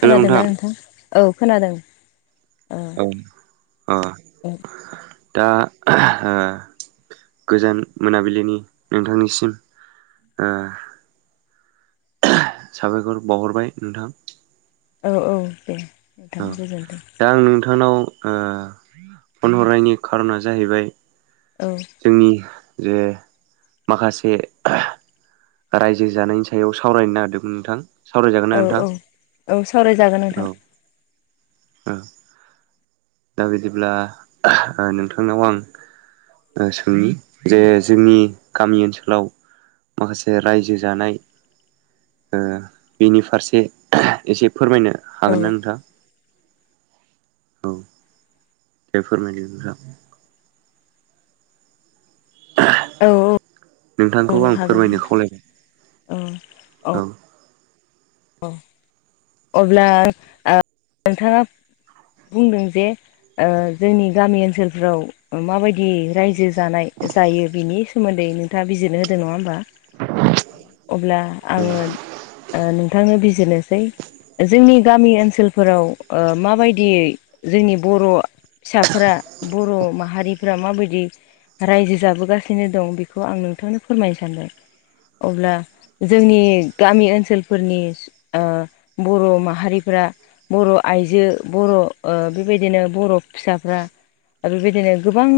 खोनादोंना नोंथां औ खोनादों। औ आ दा ओ आं गोजोन मोनाबिलिनि नोंथांनिसिम ओ आ साबायखर बावहरबाय। औ औ दे औ नोंथां गोजोन दा आं नोंथांनाव फन हरनायनि खार'ना जाहैबाय औ। जोंनि जे माखासे रायजो जानायनि सायाव सावरायनो नागिरदोंमोन नोंथां सावरायजागोन औ ना औ नोंथां? औ सावरायजागोन नोंथां [unintelligible] दा बिदिब्ला आ नोंथांनाव आं सोंनि जे जोंनि गामि ओनसोलाव माखासे रायजो जानाय बिनि फारसे एसे फोरमायनो औ हागोन ना नोंथां? औ दे फोरमायदो नोंथां। औ नोंथांखौ औ आं हागोन फोरमायनो नोंथां खावलायनाय औ औ अब्ला आं नोंथाङा बुंदों जे जोंनि गामि ओनसोलफ्राव माबायदि रायजो जानाय जायो बिनि सोमोन्दै नोंथाङा बिजिरनो होदों नङा होमबा? अब्ला आङो ओ नोंथांनो बिजिरनोसै जोंनि गामि ओनसोलफोराव ओ माबायदियै जोंनि बर' फिसाफोरा बर' माहारिफ्रा माबादि रायजो जाबोगासिनो दं बेखौ आं नोंथांनो फोरमायनो सानबाय। अब्ला जोंनि गामि ओनसोल फोरनि आ बर' माहारिफोरा बर' आइजो बर' ओ बेबायदिनो बर' फिसाफ्रा आरो बेबायदिनो गोबां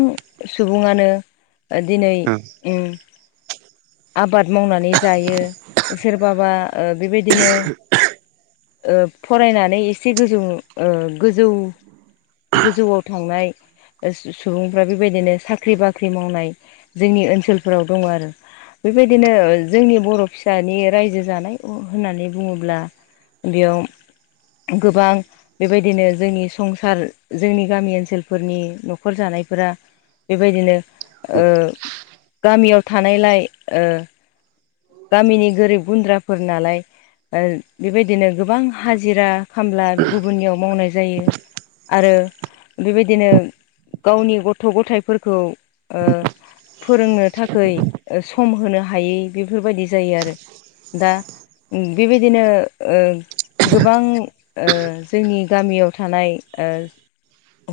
सुबुङानो दिनै औ ओ आबाद मावनानै जायो सोरबाबा ओ बेबादिनो ओ फरायनानै एसे गोजौ ओ गोजौ गोजौआव थांनाय। सुबुंफ्रा बेबायदिनो साख्रि बाख्रि मावनाय जोंनि ओनसोलफोराव दङ आरो बेबायदिनो जोंनि बर' फिसानि रायजो जानाय होननानै बुङोब्ला बेयाव गोबां बेबायदिनो जोंनि संसार जोंनि गामि ओनसोलफोरनि न'खर जानायफोरा बेबादिनो गामियाव थानायलाय गामिनि गोरिब गुनद्राफोर नालाय। ओ बेबायदिनो गोबां हाजिरा खामला गुबुननियाव मावनाय जायो। आरो बेबायदिनो गावनि गथ' गथायाइफोरखौ ओ। फोरोंनो थाखाय सम होनो हायै बेफोरबायदि जायो आरो दा। बिबायदिनो ओ गोबां ओ जोंनि गामियाव थानाय ओ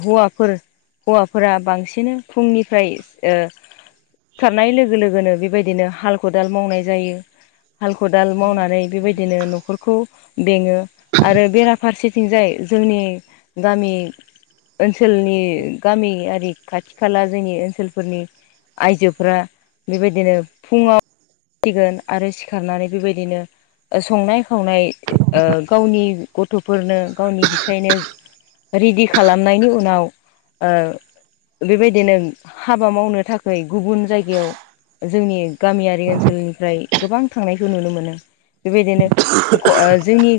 हौवाफोर हौवाफोरा बांसिन फुंनिफ्राय ओ सिखारनाय लोगो लोगोनो बेबायदिनो खदाल मावनाय जायो हाल खदाल मावनानै बेबायदिनो न'खरखौ बेङो। आरो बेराफारसेथिंजाय जोंनि गामि ओनसोलनि गामियारि खाथि खाला जोंनि ओनसोलफोरनि आइजोफोरा बेबायदिनो फुङाव। सिगोन आरो सिखारनानै बेबादिनो संनाय खावनाय गावनि गथ'फोरनो गावनि फिसायनो रेडि खालामनायनि उनाव ओ बेबायदिनो हाबा मावनो थाखाय गुबुन जायगायाव जोंनि गामियारि ओनसोलनिफ्राय गोबां थांनायखौ नुनो मोनो बेबायदिनो जोंनि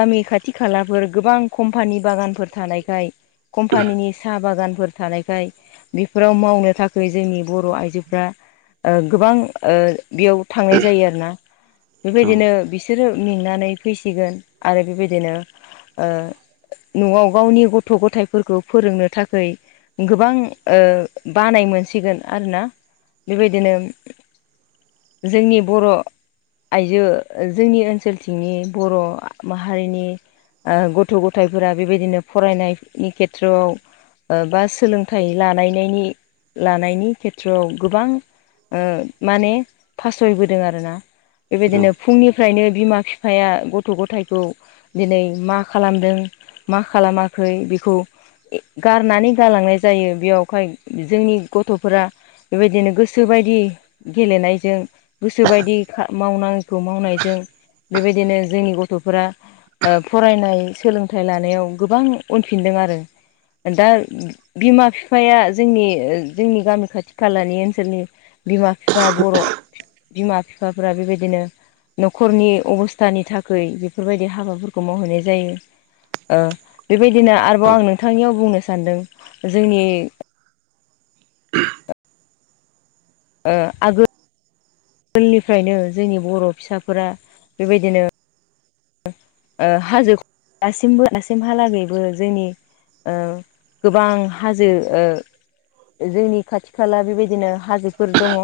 गामि खाथि खालाफोर गोबां कम्पानि बागानफोर थानायखाय कम्पानिनि साहा बागानफोर थानायखाय बेफोराव मावनो थाखाय जोंनि बर' आइजोफ्रा ओ गोबां ओ बेयाव थांनाय जायो आरोना बेबायदिनो बिस बिसोरो मेंनानै फैसिगोन आरो बेबायदिनो ओ न'आव गावनि गथ' गथायफोरखौ फोरोंनो थाखै गोबां ओ बानाय मोनसिगोन आरोना बेबायदिनो जोंनि बर' आइजो जोंनि ओनसोलथिंनि बर' माहारिनि ओ गथ' गथायाइफोरा बेबायदिनो फरायनायनि खेथ्र'आव ओ बा सोलोंथाइ लानायनायनि लानायनि खेथ्रआव गोबां ओ माने फासयबोदों आरोना बेबायदिनो फुंनि फ्रायनो बिमा बिफाया गथ' गथायखौ दिनै मा खालामदों मा खालामाखै बेखौ गारनानै गालांनाय जायो बेयावहाय जोंनि गथ'फोरा बेबायदिनो गोसो बाय दि गेलेनायजों गोसो बायदि मावनायखौ मावनायजों बेबायदिनो जोंनि गथ'फोरा फरायनाय सोलोंथाइ लानायाव गोबां उनफिनदों आरो दा बिमा फिफाया जोंनि जोंनि गामि खाथि खालानि ओनसोलनि बिमा फिफा बर' बिमा फिफाफोरा बेबायदिनो न'खरनि अबस्थानि थाखै बेफोरबायदि हाबाफोरखौ मावहैनाय जायो बेबायदिनो आरोबाव आं औ नोंथांनियाव बुंनो सानदों जोंनि आगो आगोलनिफ्रायनो जोंनि बर' फिसाफोरा बेबायदिनो हाजो [unintelligible] दासिबो दासिमहालागैबो जोंनि गोबां हाजो जोंनि खाथि खाला बेबायदिनो हाजोफोर दङ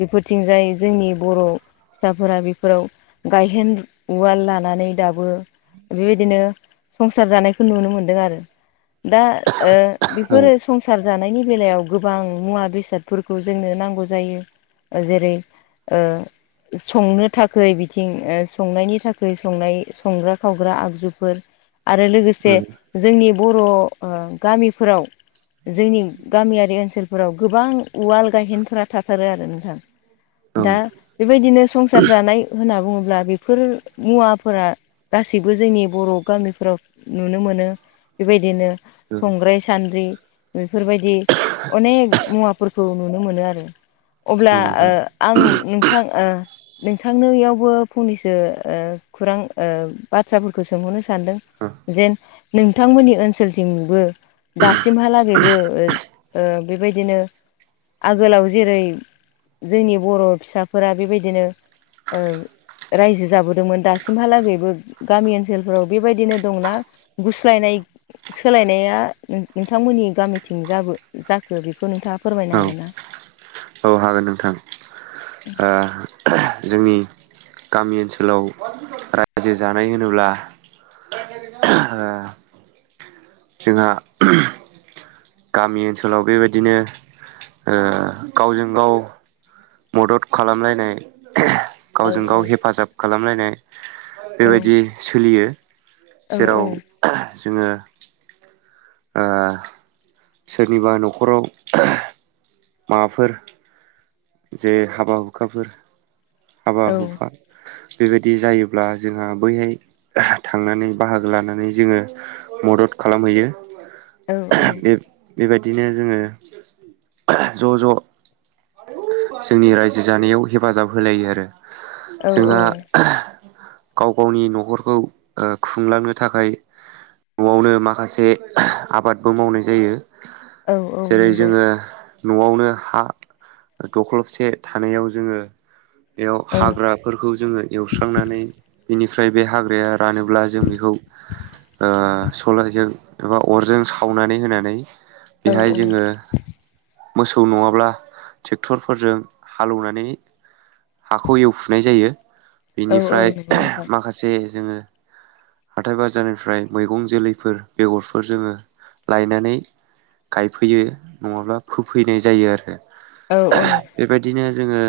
बेफोरथिंजाय जोंनि बर' फिसाफोरा बेफोराव गायहेन उवाल लान नानै दाबो बेबायदिनो संसार जानायखौ नुनो मोनदों आरो दा ओ बेफोर संसार जानायनि बेलायाव गोबां मुवा बेसादफोरखौ जोंनो नांगौ जायो जेरै ओ संनो थाखाय बिथिं संनायनि थाखाय ओख्रि संनाय संग्रा खावग्रा आगजुफोर आरो लोगोसे जोंनि बर' गामिफोराव जोंनि गामियारि ओनसोलफोराव गोबां उवाल गायहेनफोरा थाथारो आरो नोंथां औ दा बेबायदिनो संसार जानाय होनना बुङोब्ला बेफोर मुवाफोरा गासैबो जोंनि बर' गामिफोराव नुनो मोनो बेबायदिनो संग्राय सान्द्रि बेफोरबायदि अनेक मुवाफोरखौ नुनो मोनो आरो अब्ला औ नोंथां आं नोंथां नोंथांनोयावबो फंनैसो खौरां बाथ्राफोरखौ सोंहरनो सानदों जेन नोंथांमोननि ओनसोलथिंबो दासिमहालागैबो बेबायदिनो आगोलाव जेरै जोंनि बर' फिसाफोरा बेबायदिनो रायजो जाबो दोंमोन दासिमहालागैबो गामि ओनसोलफोराव बेबायदिनो दंना गुस्लायनाय सोलायनाया नोंथांमोननि गामिथिं जाबो जाखो बेखौ नोंथाङा। फोरमायनो औ हागोन ना? औ हागोन नोंथां। जोंनि गामि ओनसोलाव रायजो जानाय होनोब्ला [unintelligible] जोंहा गामि ओनसोलाव बेबायदिनो गावजों गाव मदद खालामलायनाय औ गावजों गाव हेफाजाब खालामलायनाय औ बेबायदि सोलियो औ जेराव जोङो सोरनिबा न'खराव माबाफोर जे हाबा हुखाफोर हाबा औ हुखा बेबायदि जायोब्ला जोंहा बैहाय थांनानै बाहागो लानानै जोङो। मदद खालामहैयो औ बे बेबायदिनो जोङो ज' ज'। जोंनि रायजो जानायाव हेफाजाब होलायो आरो जोंहा गाव गावनि न'खरखौ खुंलांनो थाखाय न'आवनो माखासे आबादबो मावनाय जायो औ औ जेरै नंगौ जोङो न'आवनो हा दख्लबसे थानायाव जोङो बेयाव औ हाग्रा फोरखौ जोङो एवस्रांनानै बेनिफ्राय बे हाग्राया रानोब्ला जों बेखौ सलायजों एबा अरजों सावनानै होनानै औ बेहाय जोङो मोसौ नङाब्ला ट्रेक्टरफोरजों हालौनानै हाखौ एवखुनाय जायो औ बेनिफ्राय नंगौ नोंथां माखासे जोङो हाथाय बाजारनिफ्राय मैगं जोलैफोर बेगरफोर जोङो लायनानै गायफैयो नङाब्ला फोफैनाय जायो आरो। औ औ। बेबायदिनो जोङो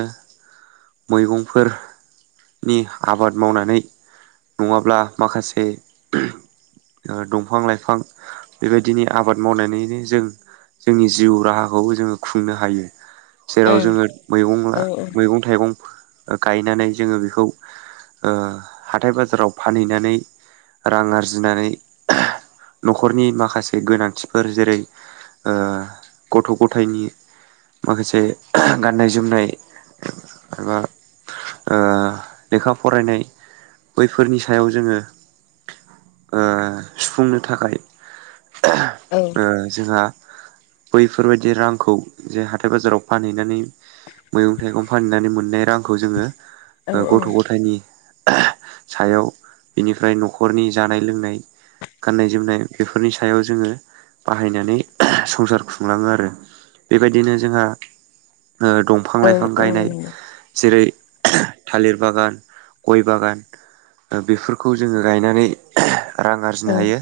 मैगंफोर नि आबाद मावनानै नङाब्ला माखासे ओ दंफां लाइफां बेबायदिनो आबाद मावनानैनो जों जोंनि जिउ राहाखौबो जोङो खुंनो हायो औ जेराव जोङो मैगं ला औ मैगं थाइगं गं गायनानै जोङो बेखौ हाथथाय बाजाराव फानहैनानै रां आरजिनानै न'खरनि माखासे गोनांथिफोर जेरै ओ गथ' गथायनि माखासे गाननाय जोमनाय खाला ओ लेखा फरायनाय बैफोरनि सायाव जोङो ओ सुफुंनो थाखाय औ। जोंहा बैफोरबायदि रांखौ जे हाथाय बाजाराव फानहैनानै मैगं थाइगं फाननानै मोननाय रांखौ जोङो गथ' गथायनि सायाव बिनिफ्राय न'खरनि जानाय लोंनाय गाननाय जोमनाय बेफोरनि सायाव जोङो बाहायनानै संसार खुंलाङो आरो। बेबायदिनो जोंहा ओ दंफां लाइ औ गायनाय जेरै थालिर बागान गय बागान बेफोरखौ जोङो गायनानै रां औ आरजिनो हायो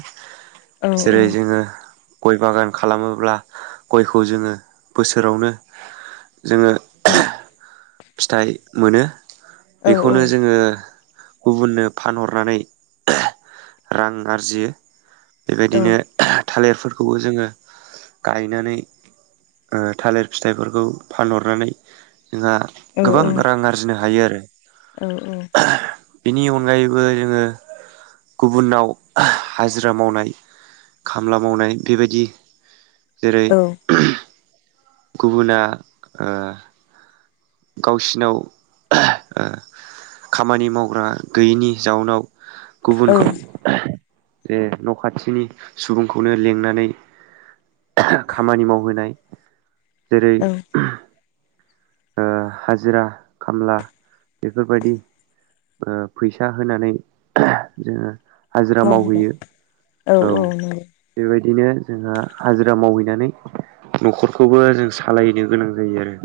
जेरै जोङो गय बागान खालामोब्ला गयखौ जोङो बोसोरावनो जोङो औ। फिथाइ मोनो बेखौनो जोङो गुबुननो फानहरनानै रां आरजियो बेबायदिनो थालिरफोरखौबो जोङो गायनानै ओ थालिर फिथाइफोरखौ फानहरनानै। जोंहा गोबां रां आरजिनो हायो आरो। औ औ। बेनि अनगायैबो जोङो। गुबुनाव हाजिरा मावनाय खामला मावनाय बेबादि जेरै औ गुबुना ओ गावसिनाव खामानि मावग्रा गैयिनि जाउनाव औ गुबुनखौ जे न' खाथिनि सुबुंखौनो लिंनानै खामानि मावहोनाय जेरै औ ओ हाजिरा खामला बेफोरबादि ओ फैसा होनानै जोङो। हाजिरा मावहोनाय मावहैयो औ। औ नंगौ बेबायदिनो जोंहा हाजिरा मावहैनानै ओ न'खरखौबो जों सालायनो गोनां जायो आरो।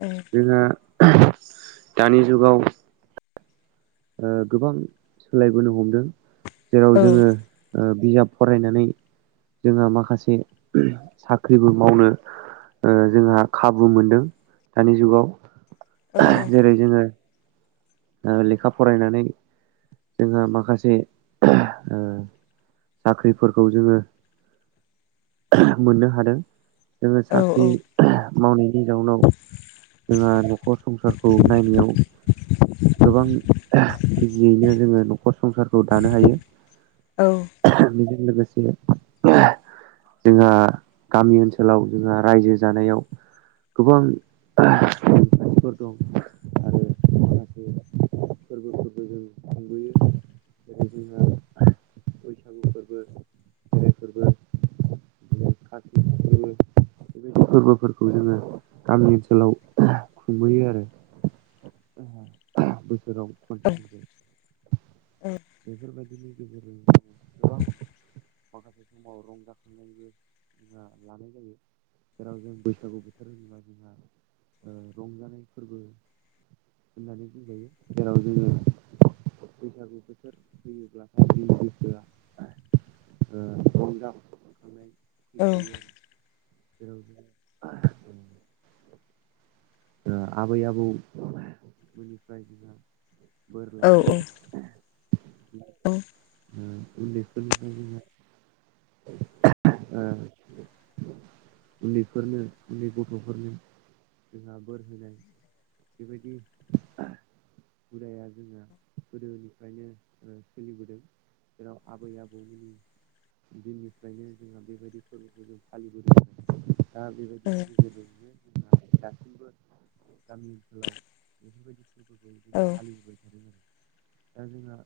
औ। जोंहा दानि जुगाव ओ गोबां सोलायबोनो हमदों जेराव औ जोङो। बिजाब फरायनानै जोहा माखासे साख्रिबो मावनो जोंहा खाबु मोनदों दानि जुगाव औ जेरै जोङो लेखा फरायनानै जोंहा माखासे ओ साख्रिफोरखौ जोङो मोननो हादों। जोङो औ साख्रि। मावनायनि जाउनाव जोंहा न'खर संसारखौ नायनायाव गोबां इजियैनो जोङो नखर नखर संसारखौ दानो हायो बेजों लोगोसे जोंहा गामि ओनसोलाव जोंहा रायजो जानायाव गोबां [unintelligible] फोरबो फोरबो जों खुंबोयो [unintelligible] फोरबो खेराइ फोरबो खाथि फोरबो बेबादि फोरबोफोरखौ जोङो गामि ओनसोलाव खुंबोयो आरो [inaudible] बोसोराव खनसे खनसे बेफोरबादिनि गेजेरजों गोबां [inaudible] माखासे समाव रंजाखांनायबो जोंहा लानाय जायो। जेराव जों बैसागु बोथोर होनोबा जोंहा रंजानाय फोरबो। होन्नानै बुंजायो जेराव जोङो। बैसागु बोथोर फैयोब्लाथाय जोंनि गोसोआ ओ रं औ‌। जेरै आबै आबौमोननिफ्राय जों बोर औ लानाय औ उम [unintelligible] औ। उन्दैफोरनो उन्दै गथ'फोरनि जोंहा बोर होनाय बेबादि हुदाया जोंहा गोदोनिफ्रायनो सोलिबोदों जेराव आबै आबौमोननि दिननिफ्रायनो जोंहा बेबायदि फोरबोखौ जों फालिबोदों दा बेबायदिनि गेजेरजोंनो दासिबो गामि ओनसोलाव बेफोरबायदि फोरबोखौ औ [unintelligible] थादों आरो दा जोंहा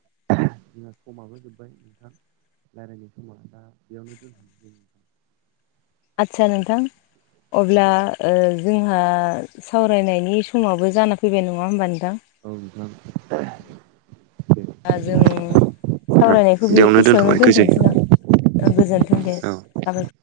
जोंहा समाबो जोब्बाय नोंथां रायलायनाय समाव दा बेयावनो दोन जों आदसा नोंथां अब्ला ओ जोंहा सावरायनायनि समावबो जाना फैबाय नङा होमबा नोंथां औ नोंथां दे दा जों नोंथां सावरायनायखौ बे बेयावनो एसेयावनो दोनथ'बाय दोनथ'सै गोजोनथों ना औ गोजोनथों दे औ साबायखर